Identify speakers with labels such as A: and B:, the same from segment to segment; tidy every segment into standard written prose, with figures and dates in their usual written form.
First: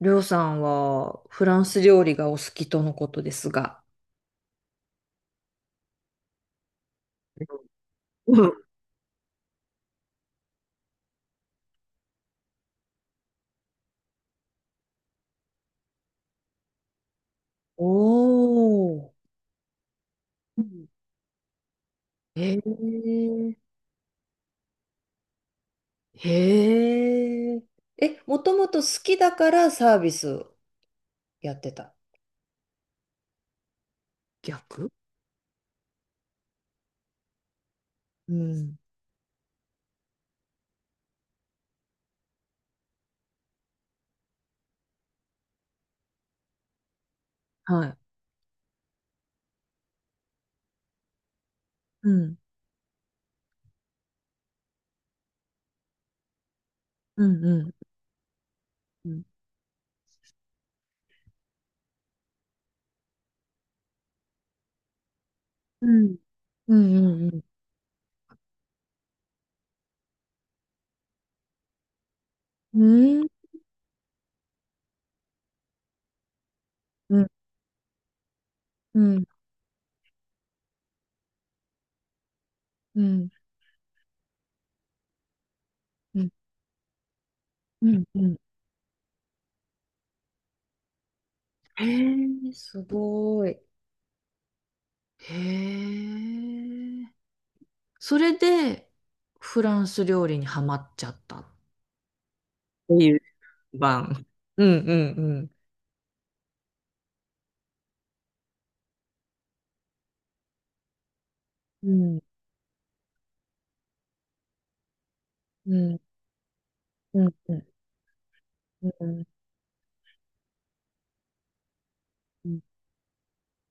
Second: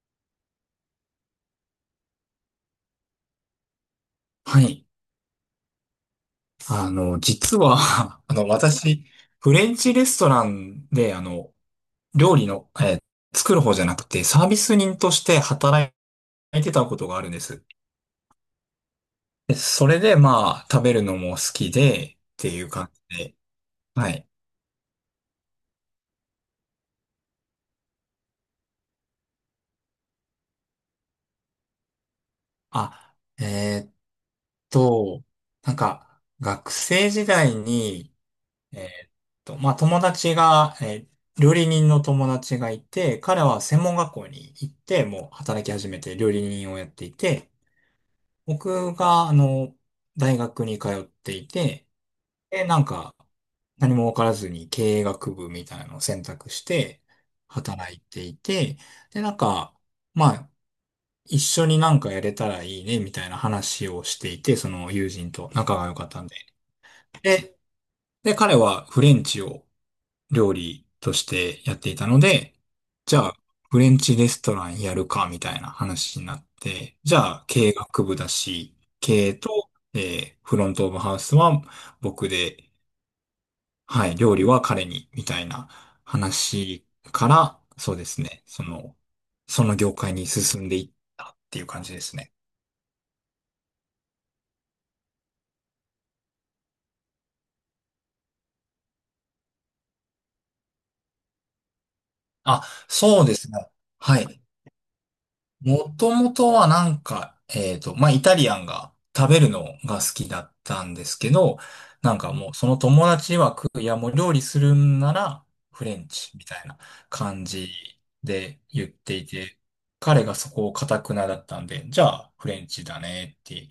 A: りょうさんはフランス料理がお好きとのことですが。
B: はい。実は、私、フレンチレストランで、料理の、作る方じゃなくて、サービス人として働いてたことがあるんです。
A: おー。
B: で、それで、まあ、食べるのも好きで、って
A: へえ。
B: いう感じで、はい。
A: へえ、え、もともと好きだからサービスやってた。
B: あ、えーっ
A: 逆。
B: と、なんか、学生時代に、
A: う
B: え
A: ん。
B: ーっまあ、友達が、料理人の友達がいて、彼は専門学校に行って、もう働き始めて料理人をやっていて、
A: はい。
B: 僕が、大学に通っていて、
A: うん。
B: で、なんか、何も分からずに経営学部みたいなのを選択して
A: うん。うん。
B: 働いていて、
A: うん。
B: で、なんか、まあ、一緒になんかやれたらいいね、みたいな話をしていて、その友人と仲
A: う
B: が良かっ
A: ん。
B: たんで。
A: うん。
B: で、で、彼はフレンチを料理としてやっていたので、
A: う
B: じゃ
A: ん。
B: あ、フレンチレストランやるか、みたいな話になって、じ
A: うん。
B: ゃあ、経営学部だし、
A: うん。うん。
B: 経営と、フロントオブハウスは僕で、
A: うん。
B: はい、料理は彼に、みたいな
A: う
B: 話から、そう
A: ん
B: で
A: う
B: す
A: ん。
B: ね、その業界に進んでいったっていう感
A: へ
B: じですね。
A: え、すごい。へえ。それで、フランス料理にハマっちゃった。
B: あ、
A: ていう
B: そうですね。は
A: 番。
B: い。
A: うんうん
B: もともとはなんか、まあ、イタリアンが食べるのが好きだったんですけど、
A: うん、
B: な
A: う
B: ん
A: ん、
B: かもうその友達曰く、いやもう料理するんなら
A: う
B: フレ
A: ん、
B: ンチみたいな
A: うん、
B: 感
A: うん、
B: じで言っ
A: う
B: て
A: ん、
B: いて、彼がそこを頑くなだったんで、じゃあフレンチだねって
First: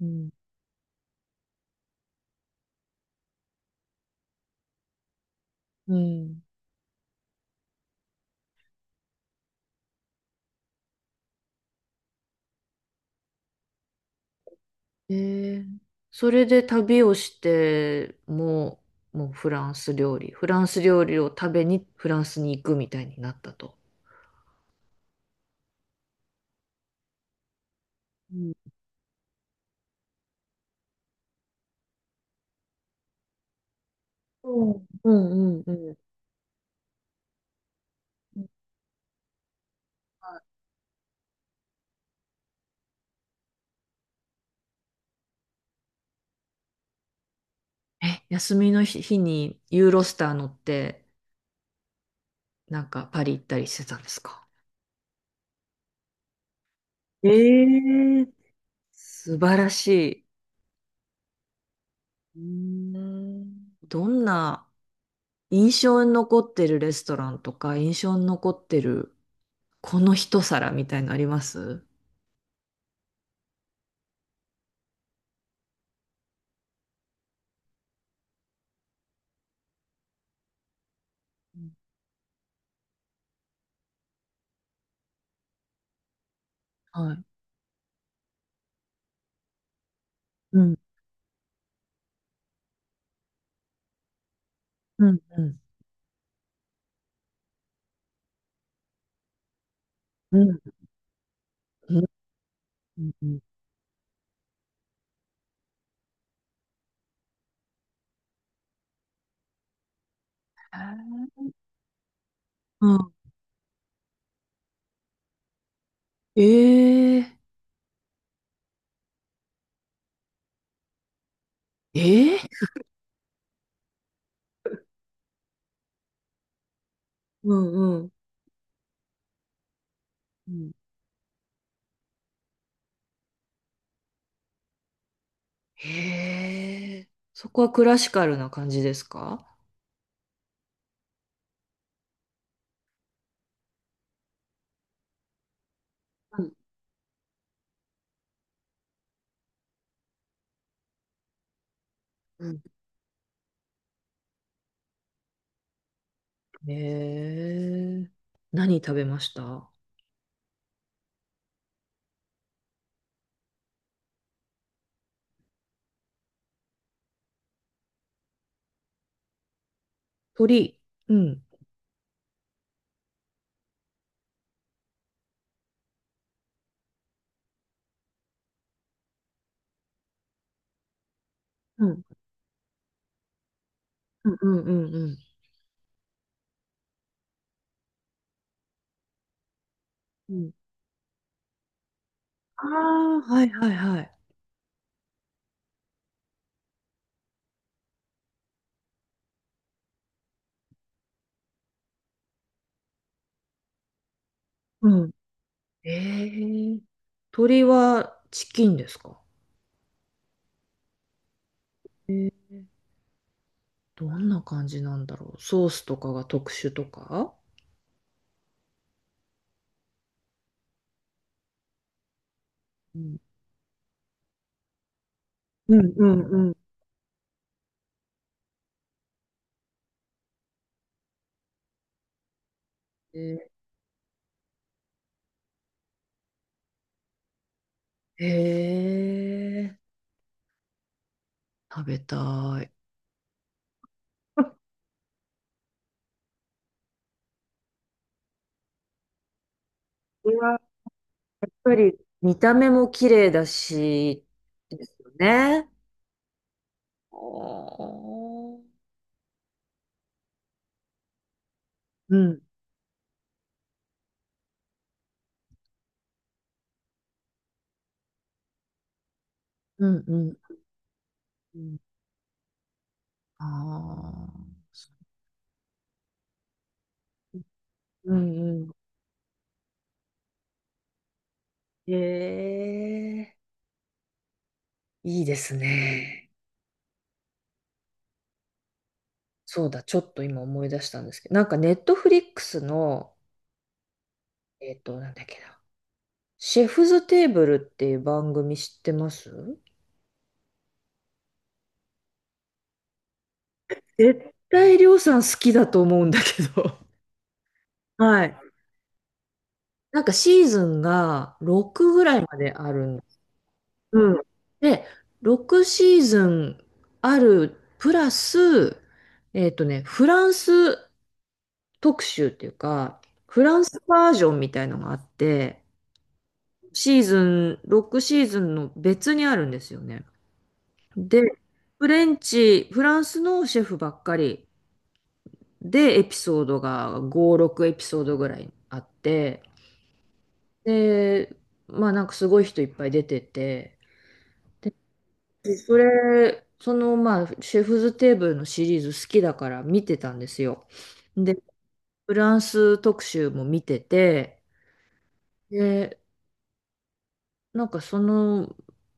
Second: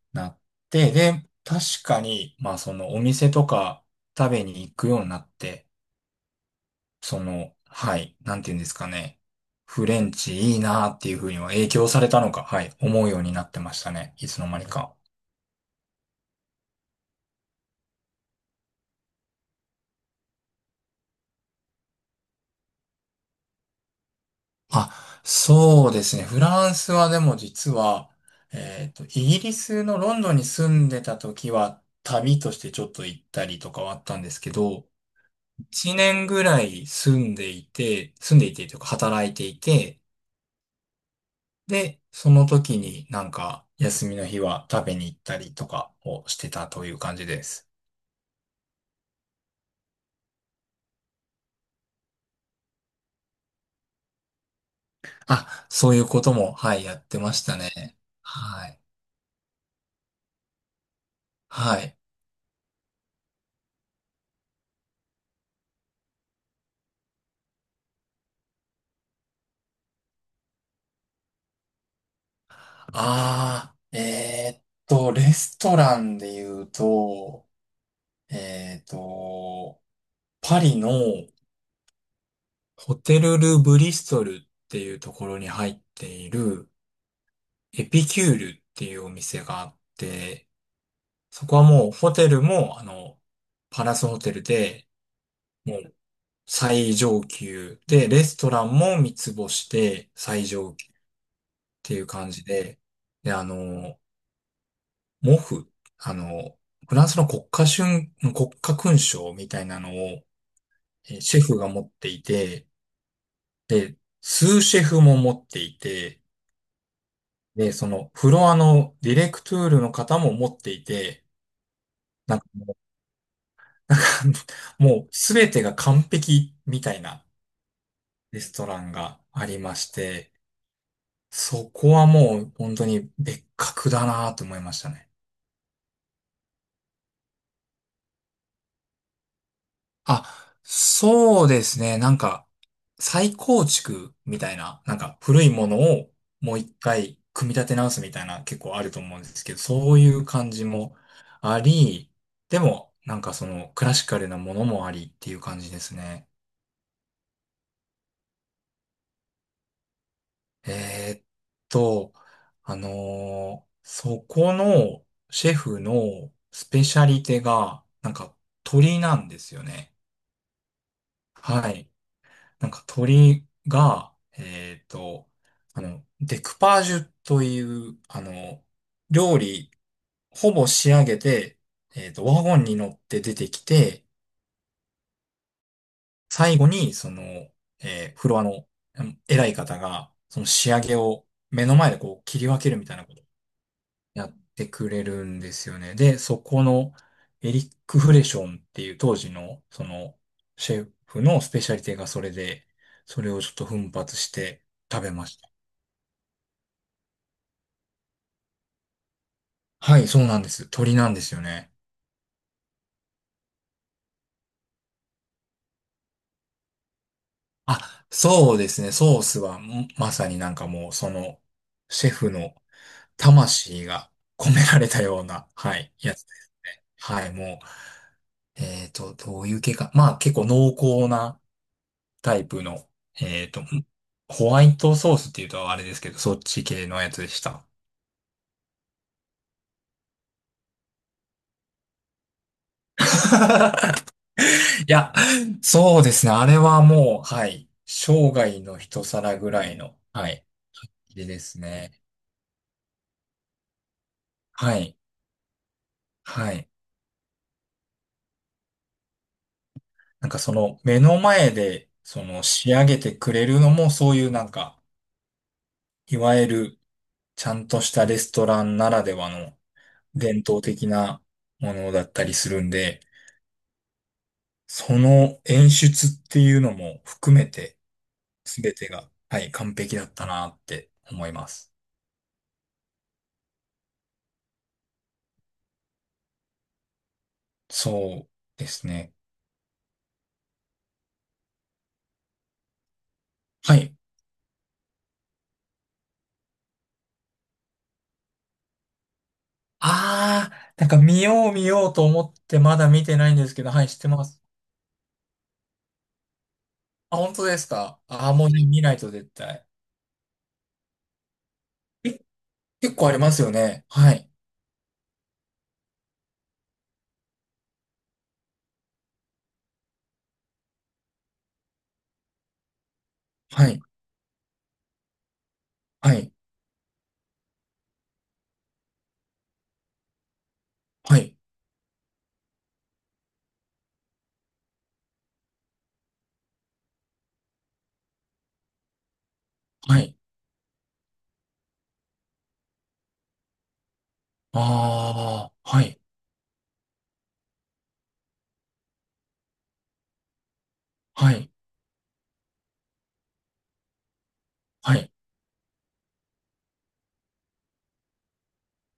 A: う
B: な
A: ん。
B: って、で、確かに、まあそのお店とか食べに行くようになって、
A: うん。
B: その、はい、なんて言うんですかね。フレンチいいなーっていうふうには影響されたのか、はい、思うようになってましたね。いつの間にか。
A: え、それで旅をして、もうフランス料理、フランス料理を食べにフランスに行くみたいになったと。
B: あ、そうですね。フランスはでも実は、
A: うん
B: イギリスのロンドンに住んでた時は、旅としてちょっと行ったりとかはあったんですけ
A: うん
B: ど、
A: うんうん
B: 1年ぐらい住んでいて、住
A: う
B: んで
A: ん。
B: いてというか働いていて、で、その時になんか休みの日は食べに行ったりとかをしてたという感じです。
A: え、休みの日にユーロスター乗って、なんかパリ行ったりしてたんですか？
B: あ、そういうことも、はい、やってましたね。
A: ええ、
B: はい。
A: 素晴らしい。
B: はい。
A: うーん、どんな印象に残ってるレストランとか、印象に残ってるこの一皿みたいのあります？
B: ああ、レストランで言うと、えーっと、パリの
A: うん。
B: ホテル・ル・ブリストルっていうところに入っている
A: はい。
B: エピキュールっていうお店があって、
A: うん、
B: そこはもうホテルも、パラスホテルで、
A: うん、うん。
B: もう最上級で、レストランも三つ星で
A: う
B: 最
A: ん、
B: 上級。
A: う
B: てい
A: ん、
B: う感じで、
A: うん。う
B: で、
A: ん
B: あの、モフ、あの、フランスの国家勲章みたいなのを、シェフが持っていて、
A: うん。
B: で、スーシェフも持っていて、
A: ええ。
B: で、そのフロアのディレクトゥールの方も持っていて、な
A: え
B: んか
A: え。
B: もう、なんかもうすべてが完璧みたいな
A: うんうん。
B: レストランがありまして、
A: うん。
B: そこはもう本当に別格だなと思いましたね。
A: へえ、そこはクラシカルな感じですか？
B: あ、そうですね。なんか、再構築みたいな、なんか古いものを
A: うん
B: もう一回組み立て直すみたいな結構あると思うんですけど、そういう感じもあり、
A: う
B: で
A: ん。
B: も、なんかそのクラシカルなものもありっていう感じですね。
A: へえ、何食べました？
B: えーっと、あのそこのシェフのスペシャリテが、なんか鳥なんですよね。
A: 鳥。うん。
B: はい。なんか鳥が、デクパージュという、料理、ほぼ仕上げて、
A: うん。
B: ワゴンに乗って出てきて、
A: うんうんうんうん。
B: 最後に、その、フロアのうん偉い方が、
A: う
B: その
A: ん。
B: 仕上げを目の前でこう切り分
A: あ
B: けるみたいなこ
A: あ、
B: とを
A: はいはいはい。
B: やってくれるんですよね。で、そこのエリック・フレションっていう当時の、その、シェフのスペシャリティがそれで、それをちょっと奮発して食べました。
A: ええ。鶏はチキンですか？
B: はい、そうなんです。鶏なんですよね。
A: えー、どんな感じなんだろう、ソースとかが特殊とか？
B: あ、そうですね。ソースは、まさになんかもう、その、シェフの
A: うん
B: 魂が込められたような、
A: う
B: は
A: ん
B: い、
A: う
B: や
A: ん
B: つで。
A: うん。
B: はい、もう、どういう系か。まあ、結構濃厚なタイプの、えっと、
A: え
B: んホワイトソースっていうとあれですけど、そっち系のやつでした。
A: ー。えー、食べたい。
B: いや、そうですね。あれはもう、はい、生涯の一皿ぐらいの、は
A: これ
B: い、
A: はやっ
B: 入れです
A: ぱ
B: ね。
A: り見た目も綺麗だし、
B: は
A: です
B: い。
A: よね。
B: はい。
A: おー。
B: なんかその目の前で
A: う
B: そ
A: ん。
B: の仕上げてくれるのもそういうなんか、いわゆるちゃんとしたレストランならではの
A: うんう
B: 伝
A: ん
B: 統的な
A: う
B: も
A: ん。
B: のだったりするんで、
A: ああ、
B: その演出っていうのも含めて
A: うんう
B: 全
A: ん。
B: てが、はい、完璧だったなって思います。
A: ええ、いいですね。
B: そうですね。
A: そうだ、ちょっと今思い出したんですけど、なんかネットフリックスの、
B: はい。
A: なんだっけな、シェフズテーブルっていう番組知ってます？
B: ああ、なんか見よう見ようと思ってまだ見てないんですけど、はい、知って
A: 絶
B: ます。
A: 対りょうさん好きだと思うんだけど。
B: あ、本当です か
A: は
B: ああ
A: い。
B: ー、もうね見ないと絶対。
A: なんかシーズンが6ぐらいまである
B: 結
A: んで
B: 構あり
A: す。
B: ますよね。
A: う
B: は
A: ん。
B: い。
A: で、6シーズンあるプラス、フランス特集っていうか、フラン
B: は
A: ス
B: い。
A: バージョンみたいのがあって、
B: はい。
A: シーズン、6シーズンの別にあるんですよね。
B: は
A: で、
B: い。
A: フレンチ、フランスのシェフばっかりで、エピソードが5、6エピソードぐらいあって、
B: はい。
A: で、まあなんかすごい人いっぱい出てて、
B: あ
A: で、
B: あ、
A: そ
B: はい。
A: れ、そのまあ、シェフズテーブルのシリーズ好きだから見てたんですよ。
B: は
A: で、
B: い。
A: フランス特集も見てて、
B: はい。
A: で、なんかその、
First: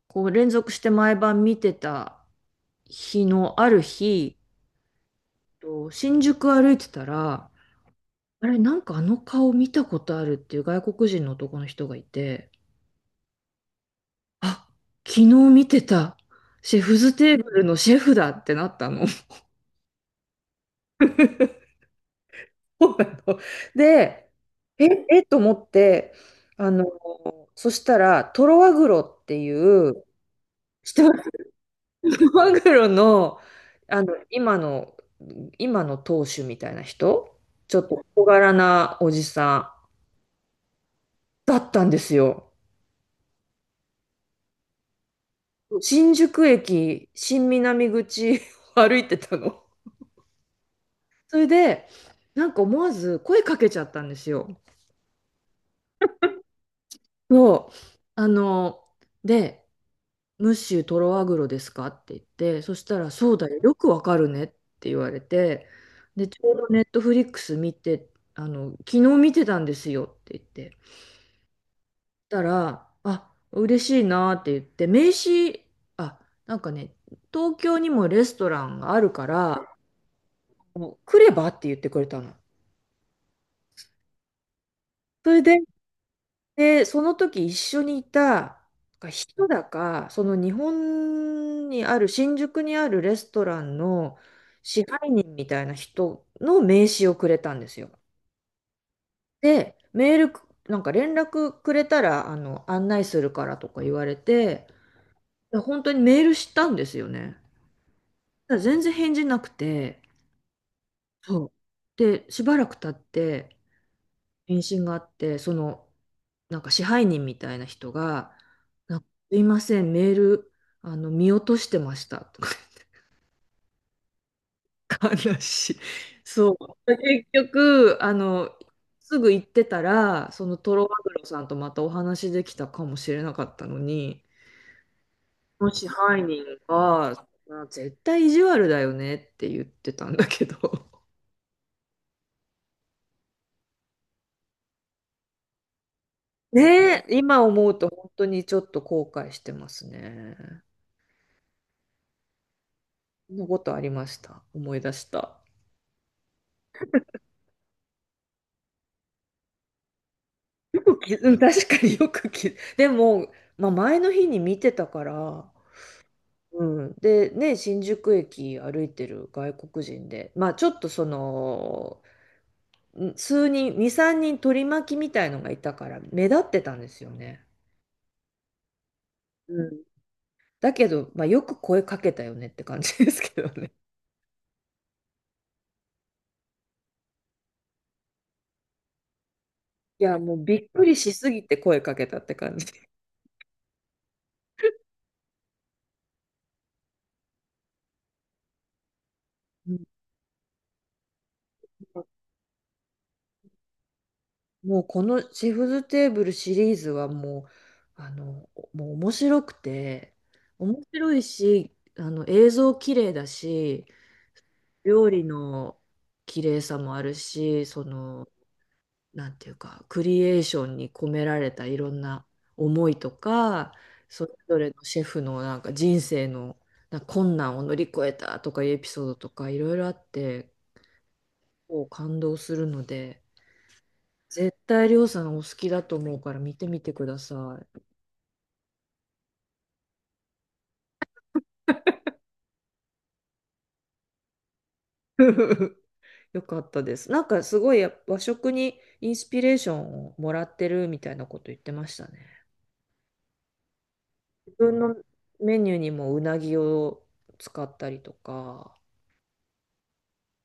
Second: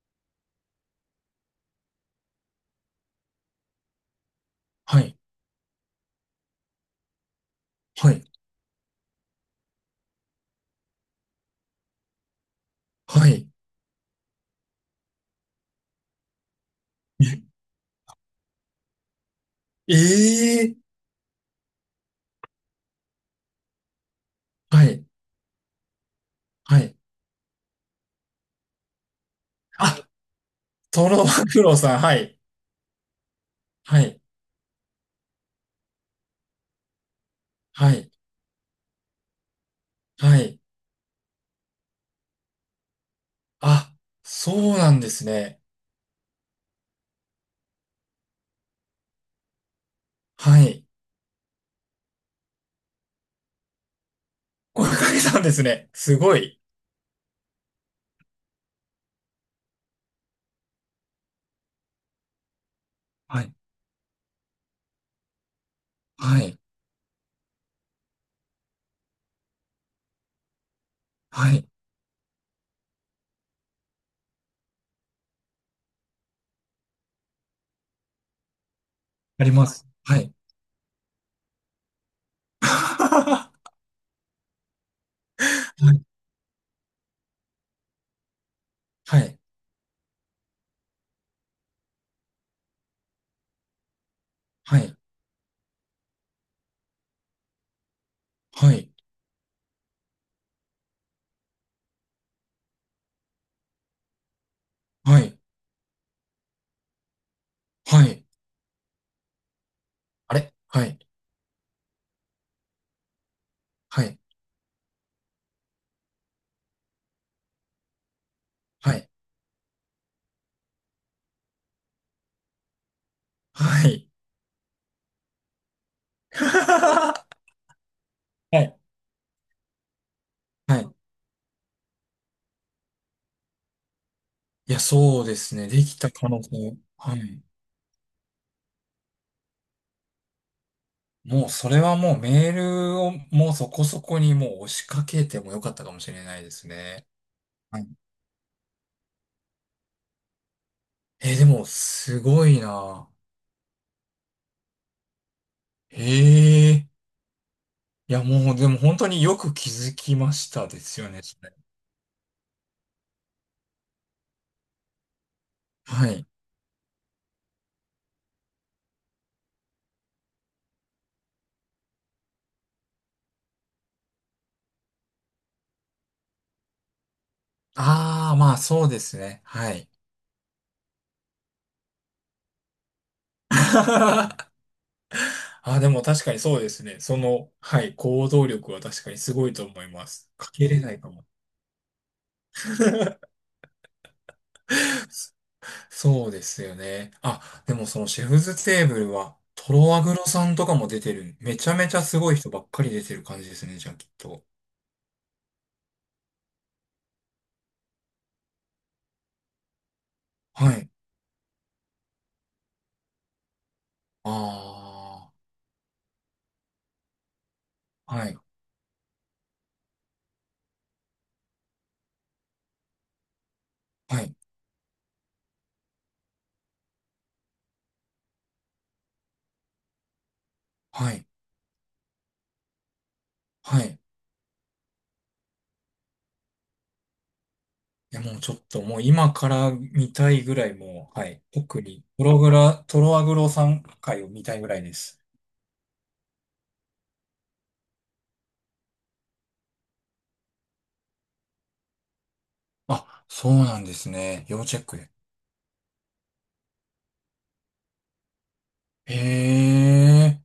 A: こう連続して毎晩見てた日のある日、
B: はい。
A: と新宿歩いてたら、
B: はい。
A: あれ、なんかあの顔見たことあるっていう外国人の男の人がいて、
B: はい。
A: あ、昨日見てた、シェフズテーブルのシェフだってなったの。
B: えええ
A: で、え、
B: はい。
A: えと思って、あ
B: は
A: の、
B: い。
A: そしたら、トロワグロってい
B: あ、
A: う、知って
B: ト
A: ま
B: ロマ
A: す？
B: グロさん。は
A: トロ
B: い。
A: ワグロの、
B: は
A: あの、
B: い。
A: 今の、今の当主みたいな人、ちょっ
B: は
A: と
B: い。
A: 小柄なおじさん。
B: はい。
A: だったんですよ。
B: あ、そうなんですね。
A: 新宿駅、新南口を 歩いてたの。
B: はい。
A: それで、なんか思わず声かけちゃったんですよ。
B: これかけたんですね。すごい。
A: そう。あの、で、ムッシュトロアグロですかって言って、そしたら、そう
B: は
A: だ
B: い。
A: よ、よくわかるねって言われて、で、ち
B: は
A: ょう
B: い。
A: どネットフリックス見て、昨日見てたんですよって言って、そし
B: はい。
A: たら、あ、嬉しいなって言って、名刺、あ、なんかね、東京にもレストランがあるか
B: ありま
A: ら、
B: す。はい。
A: もう来ればって言ってくれたの。
B: は
A: それで、
B: い。
A: で、その時一緒にいた
B: はい。
A: 人だか、その日本にある、新宿にあるレストランの
B: は
A: 支
B: い。
A: 配人みたいな人の名刺をくれたんですよ。
B: はい。
A: で、メールなんか連絡くれたら、案内するからとか言われて、
B: はい。
A: で本当にメールしたんですよね。
B: はい。
A: ただ全然返事なくて、
B: あれはい。
A: そう。で、しばらく経って、
B: はい。
A: 返信があって、その、なんか支配人みたいな人が、
B: は
A: なんか
B: い。
A: すいません、メール、見落としてました、とか。
B: はい。
A: 悲しい。そう。結
B: は
A: 局、
B: い。
A: すぐ行ってたら、そのト
B: は
A: ロ
B: い。
A: マグロさんとまたお話できたかもしれなかったのに、
B: いや、そうです
A: そ
B: ね。
A: の
B: で
A: 支
B: きた
A: 配
B: 可能
A: 人
B: 性。は
A: が、
B: い。
A: まあ絶対意地悪だよねって言ってたんだけど。
B: もう、それはもうメールをもうそこそこにもう押しかけてもよかったかもしれないです
A: ねえ、
B: ね。
A: 今思う
B: は
A: と
B: い。
A: 本当にちょっと後悔してますね。
B: でも、すごいな。
A: のことありました。思い出した。
B: へえ。いや、もう、でも本当によく気づきましたで
A: よく
B: すよ
A: き、
B: ね、
A: う
B: そ
A: ん、
B: れ。
A: 確かによくき、でも、まあ、前の日に見てたから、
B: はい。
A: うん、で、ね、新宿駅歩いてる外国人で、まあ、ちょっとその、数人、2、3人取り巻きみたいのがいたから、目立ってたんですよね。
B: ああ、まあ、そうですね。
A: う
B: は
A: ん。
B: い。
A: だけど、まあ、よく声かけたよねって感じですけどね。
B: あ、でも確かにそうですね。その、はい、行動力は確かにすごいと思い
A: い
B: ま
A: や、
B: す。
A: もう
B: か
A: び
B: け
A: っ
B: れ
A: く
B: な
A: り
B: いか
A: し
B: も。
A: すぎて声かけたって感じ。
B: そうですよね。あ、でもそのシェフズテーブルは、
A: う
B: ト
A: ん、
B: ロワグロさんとかも出てる。めちゃめちゃすごい人ばっかり出てる感じですね、じゃあきっと。
A: もうこのシェフズテーブルシリーズはもう、もう面白くて、
B: は
A: 面
B: い。
A: 白いし、映像綺麗だし、料理
B: あ
A: の綺麗さもあるし、そ
B: あ、は
A: の、
B: い、
A: なんていうか、クリエーションに込められたいろんな思いとか、
B: は
A: それ
B: い、
A: ぞれのシェフのなんか人生のなんか困難を乗り越えたとかいうエピソードとかいろいろあって、
B: はい、
A: こう感動するので、
B: はい。
A: 絶対りょうさんお好きだと思うから見てみてください。
B: いや、もうちょっともう今から見たいぐらいもう、はい。特に、トロワグロさん回を見たいぐらいです。
A: よかったです。なんかすごいや、和食にインスピレーションをもらってるみたいなこと言ってましたね。
B: あ、そうなんですね。
A: 自
B: 要チ
A: 分
B: ェッ
A: の
B: クで。
A: メニューにもうなぎを使ったりとか。
B: へえ。